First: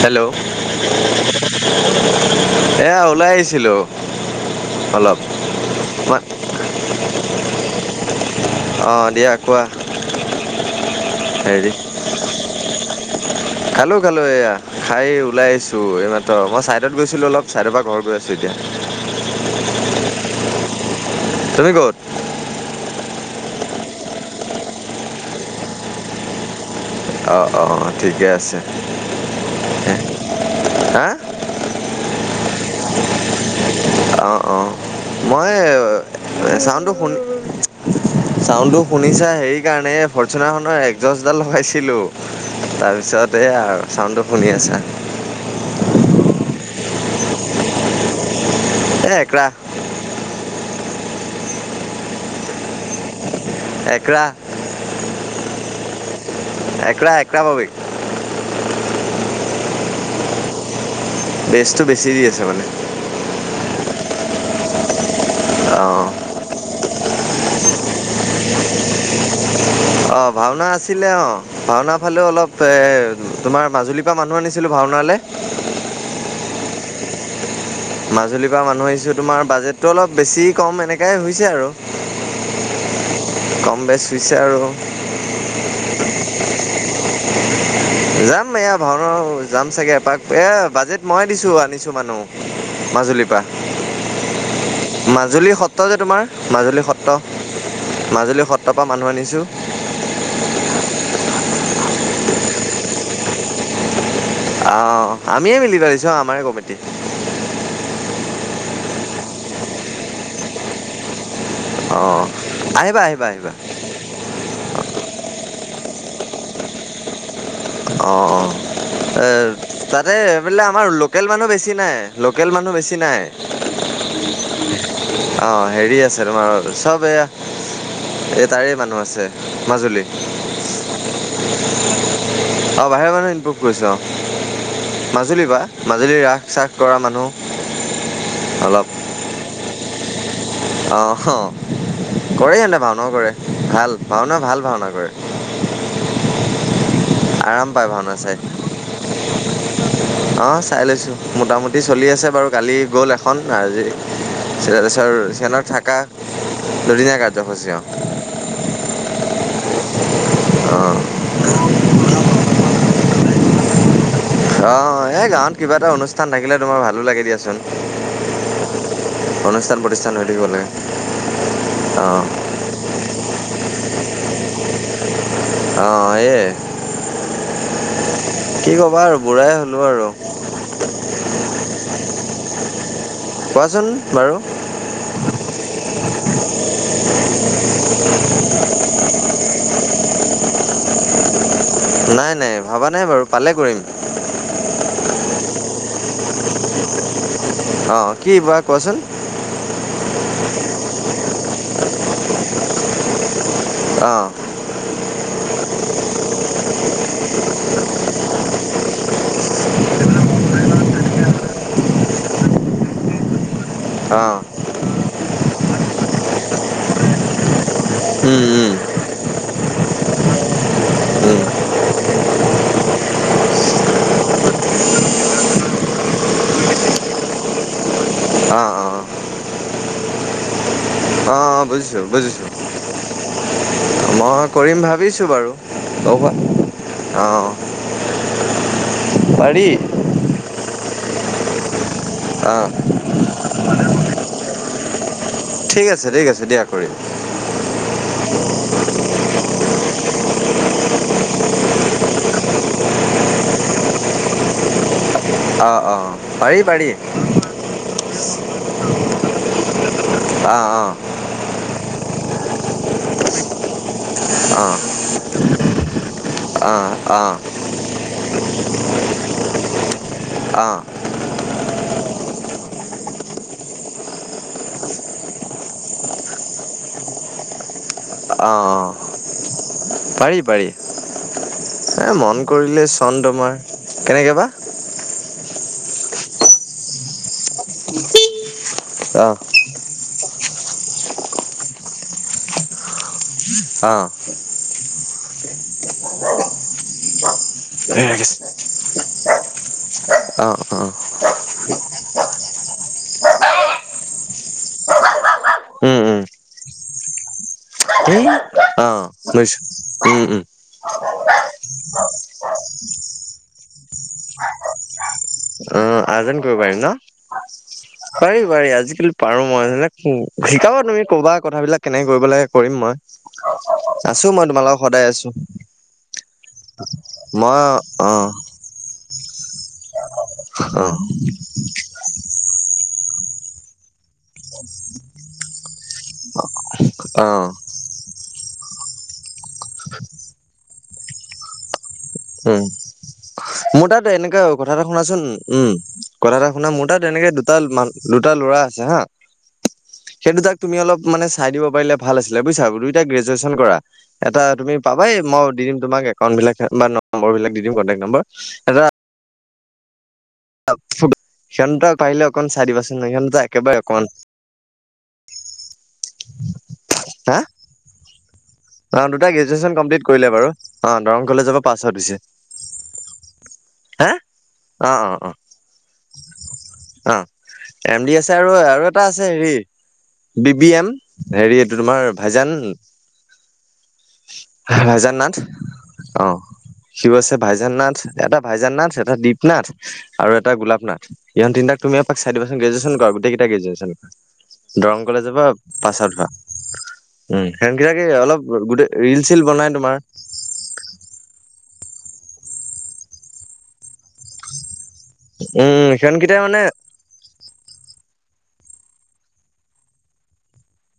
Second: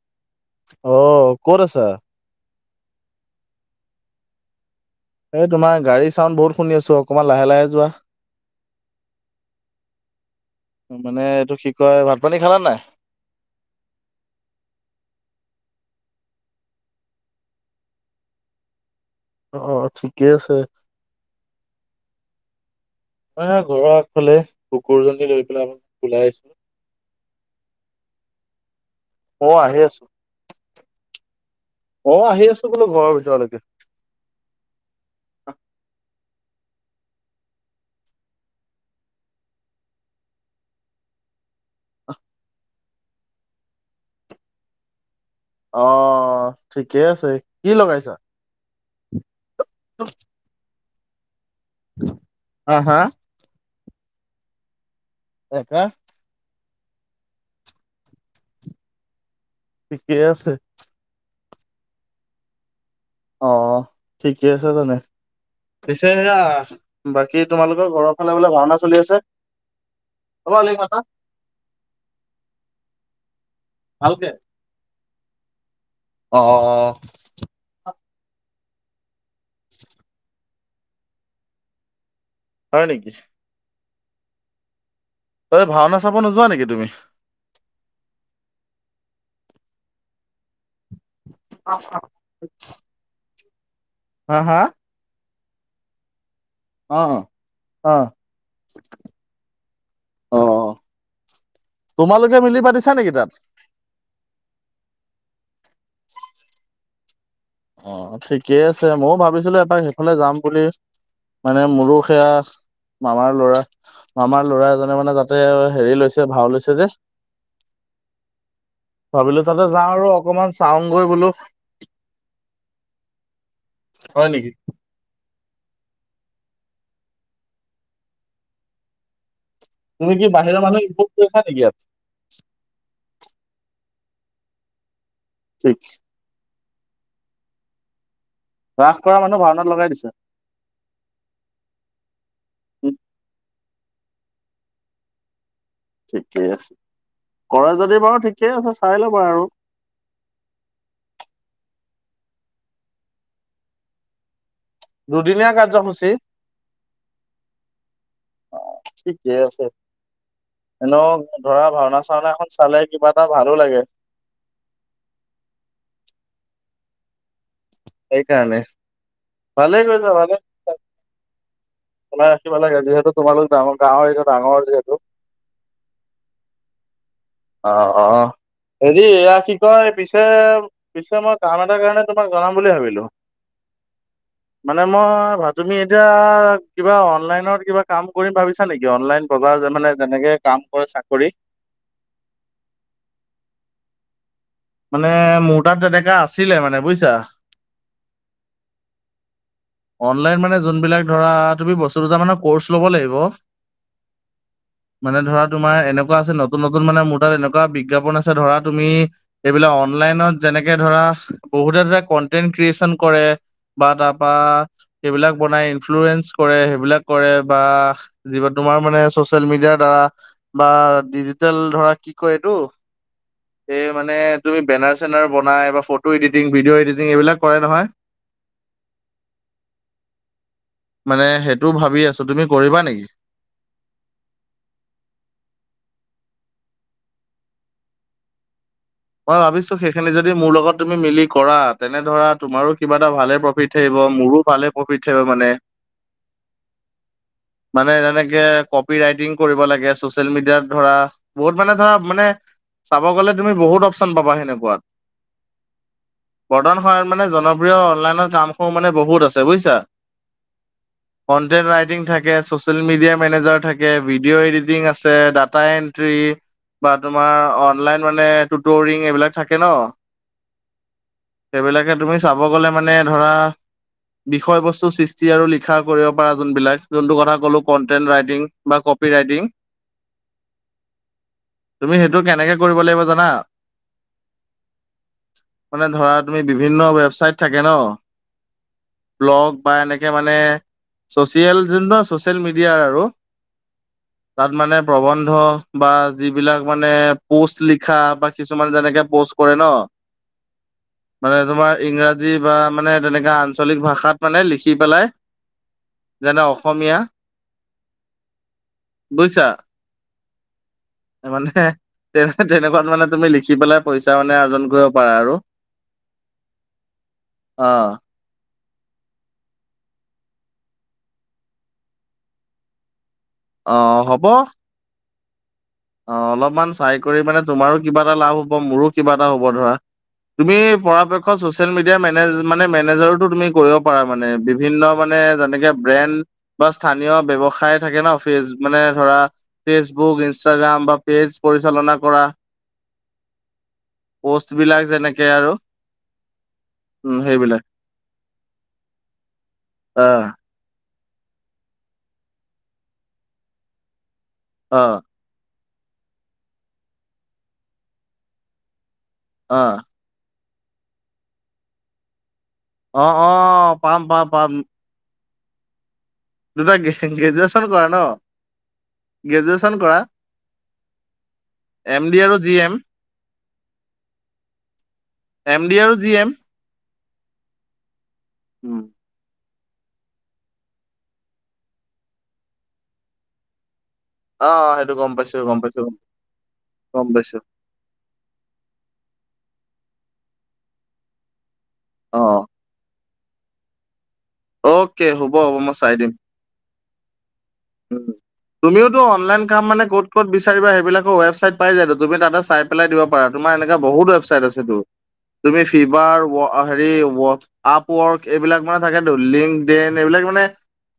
Hello অ ক'ত আছা এয়া ওলাই আহিছিলো অলপ এই তোমাৰ গাড়ী চাউণ্ড বহুত শুনিছোঁ অকমান লাহে লাহে যোৱা। অঁ দিয়ক মানে এইটো কি হেৰি কয় ভাত পানী খালা নাই? খালো খালো এয়া খাই ওলাই আহিছো এইমাত্ৰ মই ছাইডত গৈছিলো অলপ ছাইডৰ পৰা ঘৰ গৈ আছো এতিয়া অ ঠিকে আছে তুমি ক'ত? মই ঘৰৰ আগফালে কুকুৰজনী লৈ পেলাই অ ওলাই আহিছোঁ। অ অ ঠিকে আছে অ আহি আছো হা অ আহি আছো বোলো ঘৰৰ ভিতৰলৈকে। অ অ মই চাউনডটো শুনি চাউণ্ড টো শুনিছা হেৰি কাৰণে ফৰ্চনাৰ খনৰ এজছডাল লগাইছে। ছিলো তাৰপিছতে এ আৰু চাউনটো শুনি আছা অ ঠিকে আছে কি লগাইছা? এ কৰা অ অ হা একৰা একৰা একৰা একৰা বাবে থিকে আছে বেছতটো বেছি দি আছে মানে অ ঠিকে আছে তোনে পিছে অঁ সেয়া বাকী তোমালোকৰ ঘৰৰ ফালে বোলে ভাওনা চলি আছে অ ভাওনা ওলালি মাতা আছিলে অ ভাওনা ফালেও অলপ এ তোমাৰ মাজুলীৰ পৰা ভালকে মানুহ আনি ছিলোঁ ভাওনালে অ মাজুলীৰ পৰা মানুহ আহিছোঁ তোমাৰ বাজেটটো অলপ বেছি কম এনেকাই হৈছে আৰু হয় নেকি? কম বেছ হৈছে আৰু এ ভাওনা চাব নোযোৱা নেকি তুমি যাম এয়া ভাওনা যাম চাগে এপাক এ বাজেট মই দিছো আনিছো মানুহ মাজুলীৰ পা হা হা মাজুলী সত্ৰ যে তোমাৰ মাজুলী অ সত্ৰ মাজুলী সত্ৰৰ পৰা মানুহ আনিছোঁ অ অ তোমালোকে মিলি পাতিছা নেকি তাত অ আমিয়ে মিলি পাতিছোঁ আমাৰে কমিটি অ ঠিকেই আছে ময়ো ভাবিছিলো এবাক সেইফালে যাম বুলি মানে মোৰো অঁ সেয়া আহিবা আহিবা মামাৰ আহিবা ল'ৰা মামাৰ ল'ৰা এজনে মানে যাতে হেৰি লৈছে ভাও লৈছে যে অ অ এ ভাবিলো যাওঁ আৰু তাতে অকমান বোলে আমাৰ চাওঁগৈ লোকেল বোলো মানুহ বেছি বেছি নাই লোকেল মানুহ বেছি নাই হয় নেকি অ হেৰি আছে তোমাৰ চব এয়া এই তাৰে মানুহ আছে মাজুলী তুমি অ কি বাহিৰৰ মানুহ ইম্পৰ্ট কৰিছা নেকি ইয়াত বাহিৰৰ মানুহে ইমপ্ৰুভ কৰিছোঁ অ মাজুলী পা ঠিক মাজুলীৰ ৰাস চাস কৰা মানুহ অলপ। ৰাস কৰা মানুহ ভাওনাত লগাই দিছে। অ অহ কৰে ইহতোও উম ভাওনাও কৰে ভাল ভাওনাও ভাল ভাওনা কৰে। ঠিকেই আছে আৰাম কৰে পায় যদি ভাওনা বাৰু চাই। ঠিকে আছে চাই লবা আৰু অ', চাই লৈছো মোটামুটি চলি আছে বাৰু কালি গ'ল এখন আজি চেৰ চৰ দুদিনীয়া ছেকেণ্ডত থকা কাৰ্যসূচী দুদিনীয়া কাৰ্যসূচী অ ঠিকে আছে, অ'। এনেও ধৰা ভাওনা চাওনা এখন চালে। কিবা এটা ভালো লাগে। অ', এই গাঁৱত কিবা এটা অনুষ্ঠান থাকিলে তোমাৰ ভালো লাগে দিয়াচোন। সেইকাৰণে ভাল অনুষ্ঠান কৰিছ প্ৰতিষ্ঠান হৈ ভালে থাকিব লাগে। কৰিছ অ', তোমাৰ শিকিব লাগে যিহেতু তোমালোক ডাঙৰ গাঁৱৰ এৰিয়াতো ডাঙৰ যিহেতু অ এ অ অ কি ক'বা হেৰি আৰু এইয়া বুঢ়াই কি হ'লো কয় আৰু পিছে পিছে মই কাম এটা কাৰণে তোমাক জনাম বুলি ভাবিলো কোৱাচোন বাৰু মানে মই তুমি এতিয়া কিবা অনলাইনত কিবা কাম কৰিম ভাবিছা নেকি অনলাইন বজাৰ যে মানে যেনেকে কাম কৰে চাকৰি নাই নাই ভবা নাই বাৰু পালে কৰিম মানে মোৰ তাত তেনেকা আছিলে মানে বুইছা। অ', কি বা কোৱাচোন অনলাইন মানে যোনবিলাক ধৰা তুমি বস্তু দুটা মানে কোৰ্চ লব লাগিব। অ', মানে ধৰা তোমাৰ এনেকুৱা আছে নতুন নতুন মানে মোৰ তাত এনেকুৱা বিজ্ঞাপন আছে ধৰা তুমি এইবিলাক অনলাইনত যেনেকে ধৰা বহুতে ধৰা কন্টেন্ট ক্ৰিয়েচন কৰে। বা তাৰপা অ', এইবিলাক বনাই ইনফ্লয়েঞ্চ কৰে সেইবিলাক কৰে বা উম, যিবোৰ উম, তোমাৰ মানে ছ'চিয়েল মিডিয়াৰ দ্বাৰা বা উম, ডিজিটেল ধৰা কি কয় এইটো এই মানে তুমি বেনাৰ চেনাৰ বনাই বা ফটো এডিটিং ভিডিঅ' এডিটিং এইবিলাক কৰে নহয়। অ', অ', মানে অ', সেইটোও ভাবি বুজিছোঁ আছো তুমি বুজিছোঁ কৰিবা নেকি মই কৰিম ভাবিছো বাৰু ক অ', মই পাৰি ভাবিছো সেইখিনি যদি মোৰ লগত তুমি মিলি কৰা তেনে ধৰা অ', তোমাৰো কিবা এটা ভালে প্ৰফিট উঠব মোৰো ভালে প্ৰফিট থাকিব মানে ঠিক আছে ঠিক আছে দিয়া কৰিম মানে যেনেকে কপি ৰাইটিং কৰিব লাগে চচিয়েল মিডিয়াত ধৰা বহুত মানে ধৰা মানে চাব গ'লে তুমি বহুত অপচন পাবা সেনেকুৱাত অ', অ', পাৰি বৰ্তমান পাৰি সময়ত মানে জনপ্ৰিয় অনলাইনৰ কামসমূহ মানে বহুত আছে বুজিছা। অ', অ', কনটেণ্ট ৰাইটিং থাকে ছ'চিয়েল মিডিয়া মেনেজাৰ থাকে। ভিডিঅ' অ', অ', এডিটিং আছে। ডাটা এন্ট্ৰি বা অ', তোমাৰ অনলাইন মানে টোৰিং এইবিলাক থাকে ন অ', সেইবিলাকে তুমি চাব গ'লে মানে ধৰা বিষয় বস্তু সৃষ্টি আৰু লিখা কৰিব পাৰা যোন বিলাক যোনটো কথা কলো কন্টেণ্ট ৰাইটিং অ', বা অ'। কপি ৰাইটিং পাৰি পাৰি তুমি এ সেইটো মন কেনেকে কৰিলে কৰিব লাগিব চন জানা তোমাৰ কেনেকে কৰিবা মানে ধৰা তুমি বিভিন্ন ৱেবচাইট থাকে ন অ ব্লগ বা এনেকে মানে চ'চিয়েল যোন ন ছ'চিয়েল মিডিয়াৰ আৰু অ', তাত মানে প্ৰবন্ধ বা যিবিলাক মানে পোষ্ট লিখা বা তোমাক যেনেকে প'ষ্ট কৰে ন অ', অ', মানে তোমাৰ ইংৰাজী বা মানে তেনেকা আঞ্চলিক ভাষাত মানে লিখি পেলাই উম উম যেনে অসমীয়া অ বুজিছা উম উম মানে তেনেকুৱাত মানে তুমি লিখি পেলাই পইচা মানে অৰ্জন কৰিব পাৰা আৰু অ আজন কৰিব পাৰিম ন অ পাৰি পাৰি আজিকালি পাৰো মই যে শিকাবা তুমি ক'বা কথাবিলাক কেনেকে কৰিব লাগে কৰিম অ মই হ'ব আছো মই তোমাৰ লগত সদায় আছো অ অলপমান চাই কৰি মানে মই তোমাৰো কিবা অ এটা লাভ হব মোৰো কিবা এটা হব ধৰা তুমি অ পৰাপক্ষত চচিয়েল মিডিয়া মেনেজ মানে মেনেজাৰতো তুমি কৰিব পাৰা মানে বিভিন্ন মানে যেনেকে ব্ৰেণ্ড বা স্থানীয় অ ব্যৱসায়ত থাকে ন মানে ধৰা ফেচবুক ইনষ্টাগ্ৰাম পেজ পৰিচালনা কৰা উম মোৰ তাত এনেকা পষ্ট কথা বিলাক এটা শুনাচোন যেনেকে আৰু উম কথা এটা শুনা মোৰ তাত উম এনেকে দুটা সেইবিলাক দুটা ল'ৰা আছে হা অ সেইটো তাক তুমি অলপ মানে চাই দিব পাৰিলে ভাল আছিলে বুজিছা দুইটা গ্ৰেজুৱেচন কৰা এটা তুমি অ পাবাই মই দিম তোমাক একাউন্ট বিলাক বা নম্বৰ বিলাক দি দিম কণ্টেক্ট নম্বৰ এটা অ সিহঁতটা পাৰিলে অকণ চাই দিব অ চুন অ সিহঁত একেবাৰে পাম অকণ পাম পাম দুটা হা গ্ৰেজুৱেচন কৰা ন অ দুটাই গ্ৰেজুৱেচন কমপ্লিট কৰিলে বাৰু অ দৰং কলেজৰ পৰা পাছ আউট এম ডি হৈছে আৰু জি এম হা? অঁ অঁ এম ডি আৰু জি এম অঁ, অঁ। এম ডি আছে আৰু আৰু এটা আছে হেৰি বি বি এম হেৰি এইটো তোমাৰ ভাইজান অ সেইটো গম ভাইজান নাথ পাইছো গম পাইছো অঁ গম সিও আছে পাইছো ভাইজান নাথ এটা ভাইজান নাথ, এটা দীপ নাথ আৰু এটা গোলাপ নাথ। ইহঁত তিন তাক তুমি এপাক অ চাই দিবাচোন, গ্ৰেজুৱেচন কৰা গোটেই গ্ৰেজুৱেচন। দৰং অ'কে কলেজৰ হ'ব পৰা হ'ব মই চাই পাছ দিম আউট, উম সিহঁতকিতাক তাকে উম অলপ গোটেই তুমিওতো ৰিল চিল অনলাইন কাম বনাই মানে তোমাৰ। ক'ত ক'ত বিচাৰিবা সেইবিলাকৰ ৱেবছাইট পাই যায়টো, তুমি তাতে চাই পেলাই দিব পাৰা তোমাৰ এনেকুৱা বহুত ৱেবছাইট আছেতো। তুমি উম ফিভাৰ সিহঁতকেইটাই মানে হেৰি আপ ৱৰ্ক এইবিলাক মানে থাকে লিংকডইন এইবিলাক মানে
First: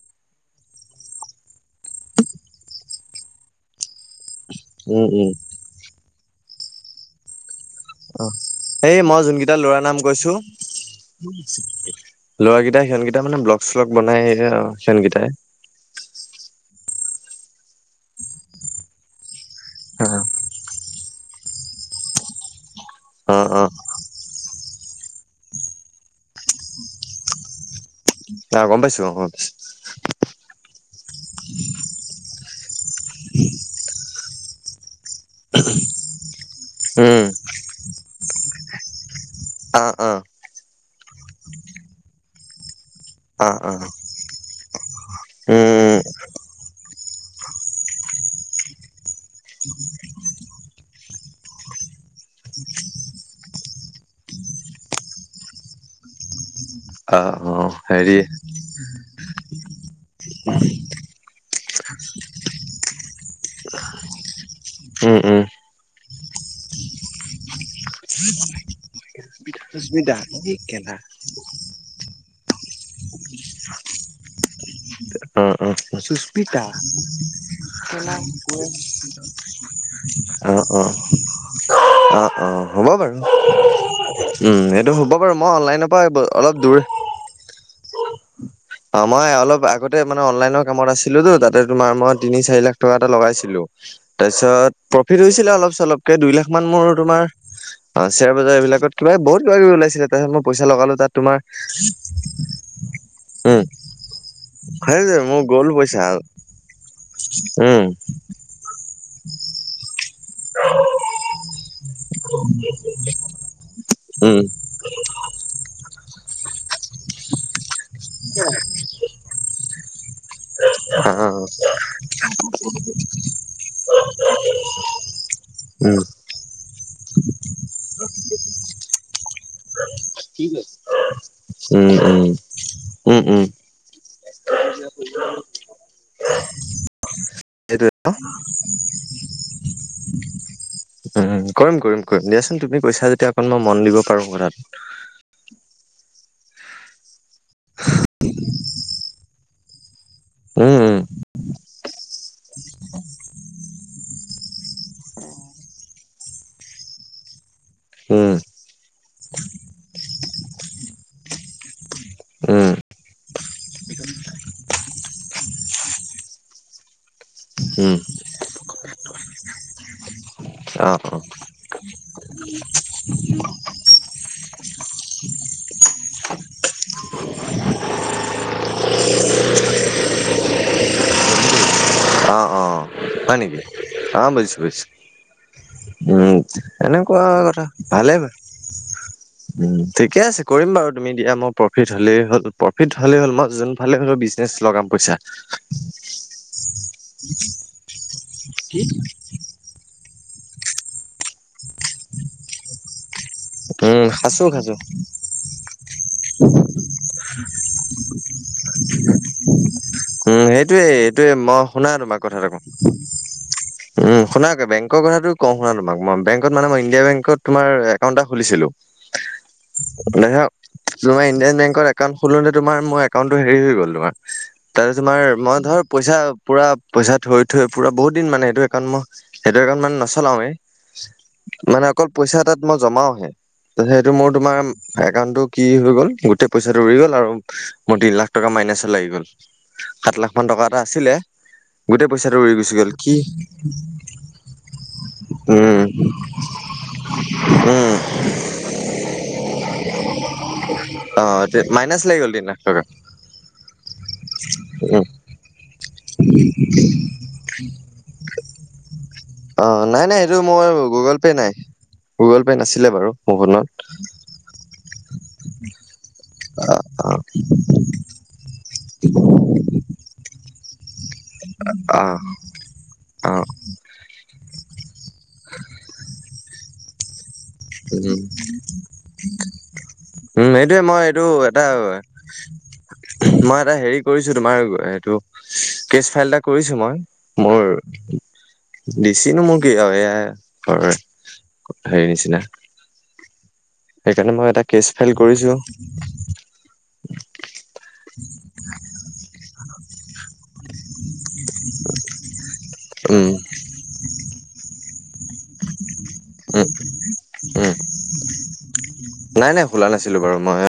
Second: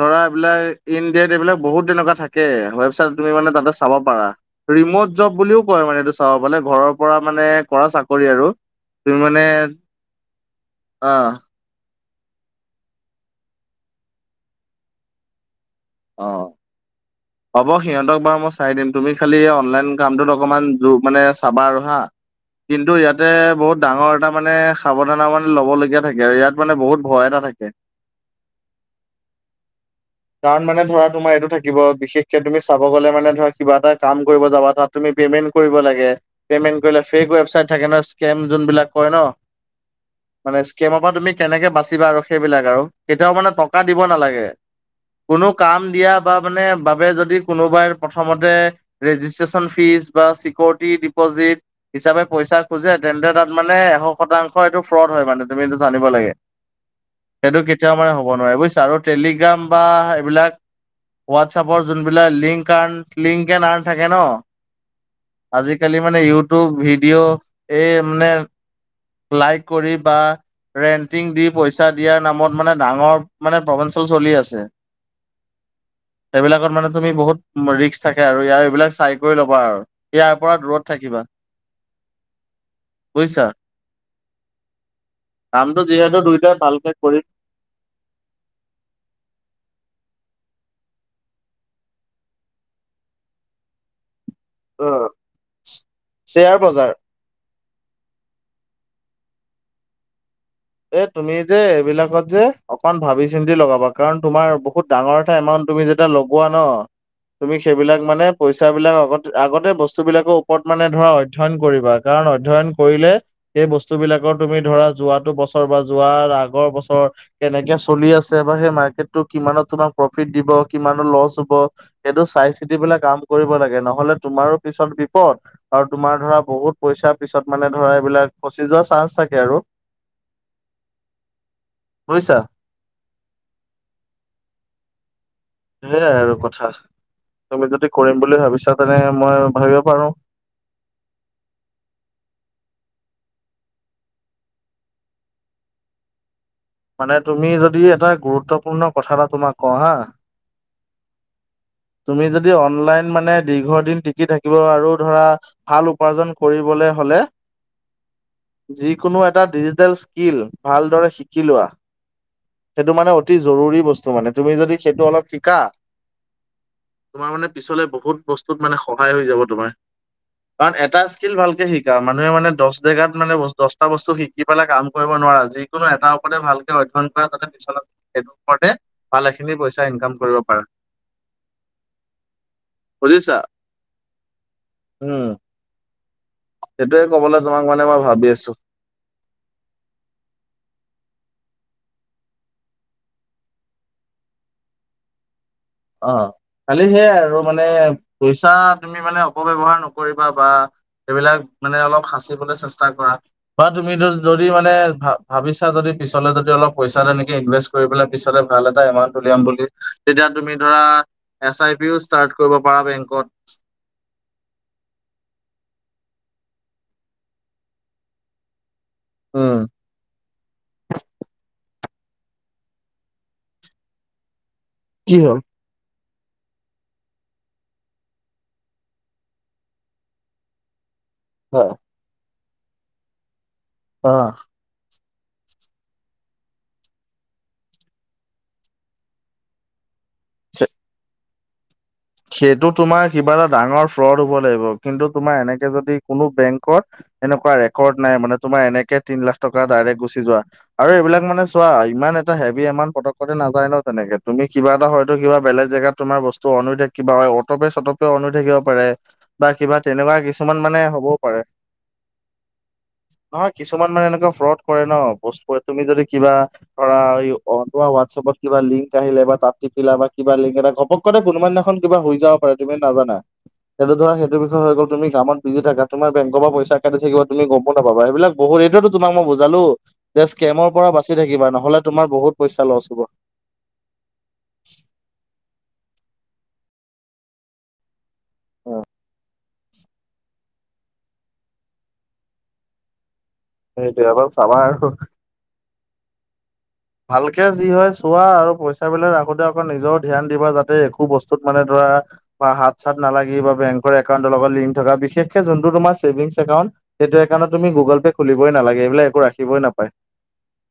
ধৰা এইবিলাক ইণ্ডিয়াত এইবিলাক বহুত তেনেকুৱা থাকে ৱেবছাইটত তুমি চাব পাৰা, উম ৰিম'ট উম জব বুলিও কয় মানে এইটো অ' মানে ঘৰৰ পৰা মানে কৰা অ চাকৰি আৰু এই তুমি মই মানে, যোনকেইটা ল'ৰাৰ নাম কৈছো অঁহ ল'ৰাকেইটা সিহঁতকেইটাই মানে ব্লগ শ্লগ বনাই সিহঁতকেইটাই। অ' হ'ব সিহঁতক বাৰু মই চাই দিম তুমি খালি অনলাইন কামটোত অকমান মানে চাবা আৰু হা, কিন্তু ইয়াতে অ অ বহুত ডাঙৰ এটা মানে সাৱধান মানে ল'বলগীয়া থাকে আৰু ইয়াত মানে বহুত ভয় এটা থাকে। অঁ গম পাইছোঁ অঁ। কাৰণ মানে ধৰা তোমাৰ এইটো থাকিব বিশেষকে তুমি চাব গলে মানে ধৰা কিবা এটা কাম কৰিব যাবা তাত তুমি পেমেন্ট কৰিব লাগে, পেমেন্ট কৰিলে উম ফেক ৱেবছাইট থাকে ন স্কেম যোনবিলাক কয় ন। অঁ অঁ। মানে স্কেমৰ পৰা তুমি কেনেকে বাচিবা আৰু সেইবিলাক আৰু কেতিয়াও অ মানে অ টকা দিব নালাগে। কোনো কাম উম দিয়া বা মানে বাবে যদি কোনোবাই প্ৰথমতে ৰেজিষ্ট্ৰেশ্যন ফিজ বা চিকিউৰিটি ডিপ'জিট হিচাপে পইচা খোজে তেন্তে তাত মানে এশ শতাংশ এইটো ফ্ৰড হয় মানে, তুমি এইটো জানিব লাগে। অঁ। সেইটো কেতিয়াও মানে হ'ব নোৱাৰে বুজিছা আৰু টেলিগ্ৰাম বা এইবিলাক ৱাটছআপৰ যোনবিলাক লিংক আৰ্ন লিংকডইন আৰ্ণ থাকে ন? উম উম। আজিকালি মানে ইউটিউব ভিডিঅ' এই মানে লাইক কৰি বা ৰেন্টিং দি পইচা দিয়াৰ নামত মানে ডাঙৰ মানে প্ৰবঞ্চল চলি আছে। অ সেইবিলাকত মানে তুমি বহুত ৰিস্ক থাকে আৰু ইয়াৰ এইবিলাক চাই দ কৰি ল'বা আৰু ইয়াৰ পৰা দূৰত থাকিবা। অঁ অঁ, হ'ব বাৰু বুজিছা উম সেইটো হ'ব বাৰু মই অনলাইনৰ পৰা অলপ দূৰ কৰিম অঁ মই অলপ আগতে মানে অনলাইনৰ কামত আছিলো তো তাতে তোমাৰ মই তিনি চাৰি লাখ টকা এটা লগাইছিলো। তাৰপিছত আহ প্ৰফিট হৈছিলে অলপ চলপকে দুই লাখ শ্বেয়াৰ মান মোৰ বজাৰ তোমাৰ অ শ্বেয়াৰ বজাৰ এইবিলাকত কিবা বহুত কিবা কিবি ওলাইছিলে তাৰপিছত মই পইচা লগালো তাত তোমাৰ অকণমান ভাবি চিন্তি উম, লগাবা কাৰণ তোমাৰ বহুত ডাঙৰ সেইটোৱে এটা মোৰ এমাউণ্ট গ'ল তুমি পইচা যেতিয়া লগোৱা ন, তুমি উম, সেইবিলাক মানে পইচা বিলাক আগত আগতে বস্তু বিলাকৰ ওপৰত মানে ধৰা অধ্যয়ন কৰিবা। কাৰণ অধ্যয়ন কৰিলে সেই বস্তু বিলাকৰ উম, তুমি ধৰা যোৱাটো ব ছৰ বা যোৱাৰ আগৰ বছৰ কেনেকে চলি আছে বা সেই মৰ্কেটটো কিমানত তোমাক প্ৰফিট দিব কিমানৰ অ', লছ অ', হ'ব। সেইটো চাই -চিতিপেলাই কাম কৰিব লাগে। নহলে তোমাৰো পিছত বিপদ আৰু উম, তোমাৰ ধৰা বহুত পইচাৰ পিছত মানে ধৰা এইবিলাক ফচিযোৱা চাৰ্জ থাকে আৰু। কি কৰিছে? বুজিছা? উম, উম। [unintelligible] সেয়াই আৰু কথা। তুমি সেইটোৱে যদি ন' কৰিম বুলি ভাৱিছা তেনে মই ভাৱিব পাৰোঁ। উম, কৰিম, কৰিম কৰিম। দিয়াচোন তুমি কৈছা যেতিয়া অকণ মই মন দিব পাৰোঁ কথাটোত। মানে তুমি যদি এটা গুৰুত্বপূৰ্ণ কথা এটা তোমাক কওঁ হাঁ। উম, ওঁ। তুমি যদি অনলাইন মানে দীৰ্ঘদিন টিকি থাকিব আৰু ধৰা ভাল উপাৰ্জন কৰিবলে হ'লে উম যিকোনো এটা ডিজিটেল স্কিল ভালদৰে শিকিলোৱা। উম, সেইটো মানে অতি জৰুৰী বস্তু মানে। তুমি যদি সেইটো অলপ শিকা তোমাৰ মানে পিছলে উম, বহুত বস্তুত মানে সহায় হৈ যাব তোমাৰ। কাৰণ অ', এটা অ'। স্কিল ভালকে শিকা। মানুহে মানে দশ জেগাত মানে বচ দশটা বস্তু শিক্ শিকি পেলাই কাম কৰিব নোৱাৰা। যিকোনো এটা ওপৰতে ভালকে অধ্যয়ন কৰা তাতে পিছলে সেইটো ওপৰতে ভালেখিনি পইচা ইনকাম কৰিব পাৰা। বুজিছা? আঁ, বুজিছো বুজিছোঁ। উম উম, সেইটোৱে এনেকুৱা ক'বলৈ তোমাক কথা মানে মই ভালেই ভাবি হয়। আছো উম, ঠিকে আছে কৰিম বাৰু তুমি দিয়া। মই প্ৰফিট হ'লেই হ'ল, প্ৰফিট হ'লে হ'ল মই যোনফালে হ'লো বিজ নেজ লগাম পইচা। অঁ খালি সেয়াই আৰু মানে পইচা তুমি মানে অপব্যৱহাৰ নকৰিবা বা এইবিলাক মানে অলপ সাঁচিবলৈ চেষ্টা কৰা। বা তুমি উম য খাচো যদি মানে খাচো ভা ভাৱিছা যদি পিছলে যদি অলপ পইচা তেনেকে ইনভেষ্ট কৰি পেলাই পিছলে ভাল এটা এমাউণ্ট উলিয়াম বুলি। তেতিয়া উম তুমি ধৰা সেইটোয়ে এইটোয়ে এছ মই আই শুনা পিও তোমাক ষ্টাৰ্ট কথা এটা কৰিব কওঁ পাৰা বেংকত। উম, শুনাকে বেংকৰ কথাটো কওঁ শুনা তোমাক মই। বেংকত মানে মই ইণ্ডিয়া বেংকত তোমাৰ একাউণ্ট এটা খুলিছিলোঁ। উম মানে হাঁ তুমি ইণ্ডিয়ান বেংকত এক্ একাউণ্ট খোলোতে তোমাৰ মোৰ একাউণ্টটো হেৰি হৈ গ'ল তোমাৰ তাৰপিছত কি তোমাৰ হ'ল মই ধৰ পইচা পুৰা পইচা থৈ থৈ পুৰা বহুত দিন মানে এইটো একাউণ্ট মোৰ সেইটো একাউণ্ট মানে নচলাওৱে। অ মানে অকল পইচা তাত মই জমাওহে। সেইটো মোৰ অ তোমাৰ একাউণ্টটো কি হৈ গ'ল? গোটেই পইচাটো উৰি গ'ল আৰু মোৰ তিনি লাখ টকা মাইনাচত লাগি গ'ল। সাত লাখ মান টকা এটা আছিলে। গোটেই পইচাটো উৰি সেইটো গুচি গ'ল তোমাৰ কি কিবা এটা ডাঙৰ ফ্ৰড হ'ব লাগিব কিন্তু তোমাৰ এনেকে উম যদি কোনো বেংকত এনেকুৱা ৰেকৰ্ড উম নাই মানে তোমাৰ এনেকে তিন লাখ টকা ডাইৰেক্ট গুচি যোৱা। আৰু এইবিলাক অ মানে চোৱা। মাইনাছ ইমান লাগি গ'ল এটা তিন লাখ হেভি টকা এমাউণ্ট পতককতে নাযায় ন' তেনেকে। তুমি কিবা এটা উম হয়তো কিবা বেলেগ জেগাত তোমাৰ বস্তু অন হৈ থাকিব পাৰে, অটপে - চটপে অন হৈ থাকিব পাৰে বা অ কিবা নাই তেনেকুৱা নাই এইটো কিছুমান মোৰ মানে হ'বও গুগল পে' পাৰে। নাই গুগল পে' নাছিলে বাৰু মোৰ নহয় ফোনত কিছুমান মানে এনেকুৱা ফ্ৰড কৰে ন, বচ কৰে। তুমি যদি কিবা ধৰা অ তোমাৰ ওৱাটচাপত কিবা লিংক আহিলে বা তাত টিকিলা বা কিবা লিংক এটা ঘপকতে কোনোবা দিনাখন কিবা অ হৈ যাব পাৰে তুমি নাজানা। অ সেইটো ধৰা সেইটো বিষয় হৈ গ'ল তুমি কামত বিজি থাকা, তোমাৰ বেংকৰ পৰা পইচা কাটি থাকিব তুমি গম‌ও নাপাবা। উম সেইবিলাক বহুত সেইটোয়েতো তোমাক মই বুজালো। তে উম স্কেমৰ এইটোয়ে পৰা মই বাচি এইটো থাকিবা এটা নহলে তোমাৰ বহুত পইচা লছ হ'ব। মই এটা হেৰি কৰিছো তোমাৰ এইটো কেচ ফাইল এটা কৰিছো মই। মোৰ দিছিলিনো মোৰ কি আৰু এয়া ধৰ হেৰি নিচিনা। সেইটোৱে অলপ সেইকাৰণে মই চাবা এটা আৰু কেচ ফাইল কৰিছো। ভালকে যি হয় চোৱা, আৰু পইচা বিলাক ৰাখোতে আকৌ নিজৰ ধ্যান দিবা যা- যাতে একো বস্তুত মানে ধৰা, বা হাত চাত উম নালাগিব বাবে বেংকৰ একাউণ্টৰ লগত লিংক থকা বিশেষ- যোনটো তুমাৰ ছেভিংছ উম একাউণ্ট, সেইটো একাউণ্ট উম তুমি গুগল পে' খুলই নালাগে, এইবিলাক একো ৰাখব‌ই নাপায়। ছিলো বাৰু মই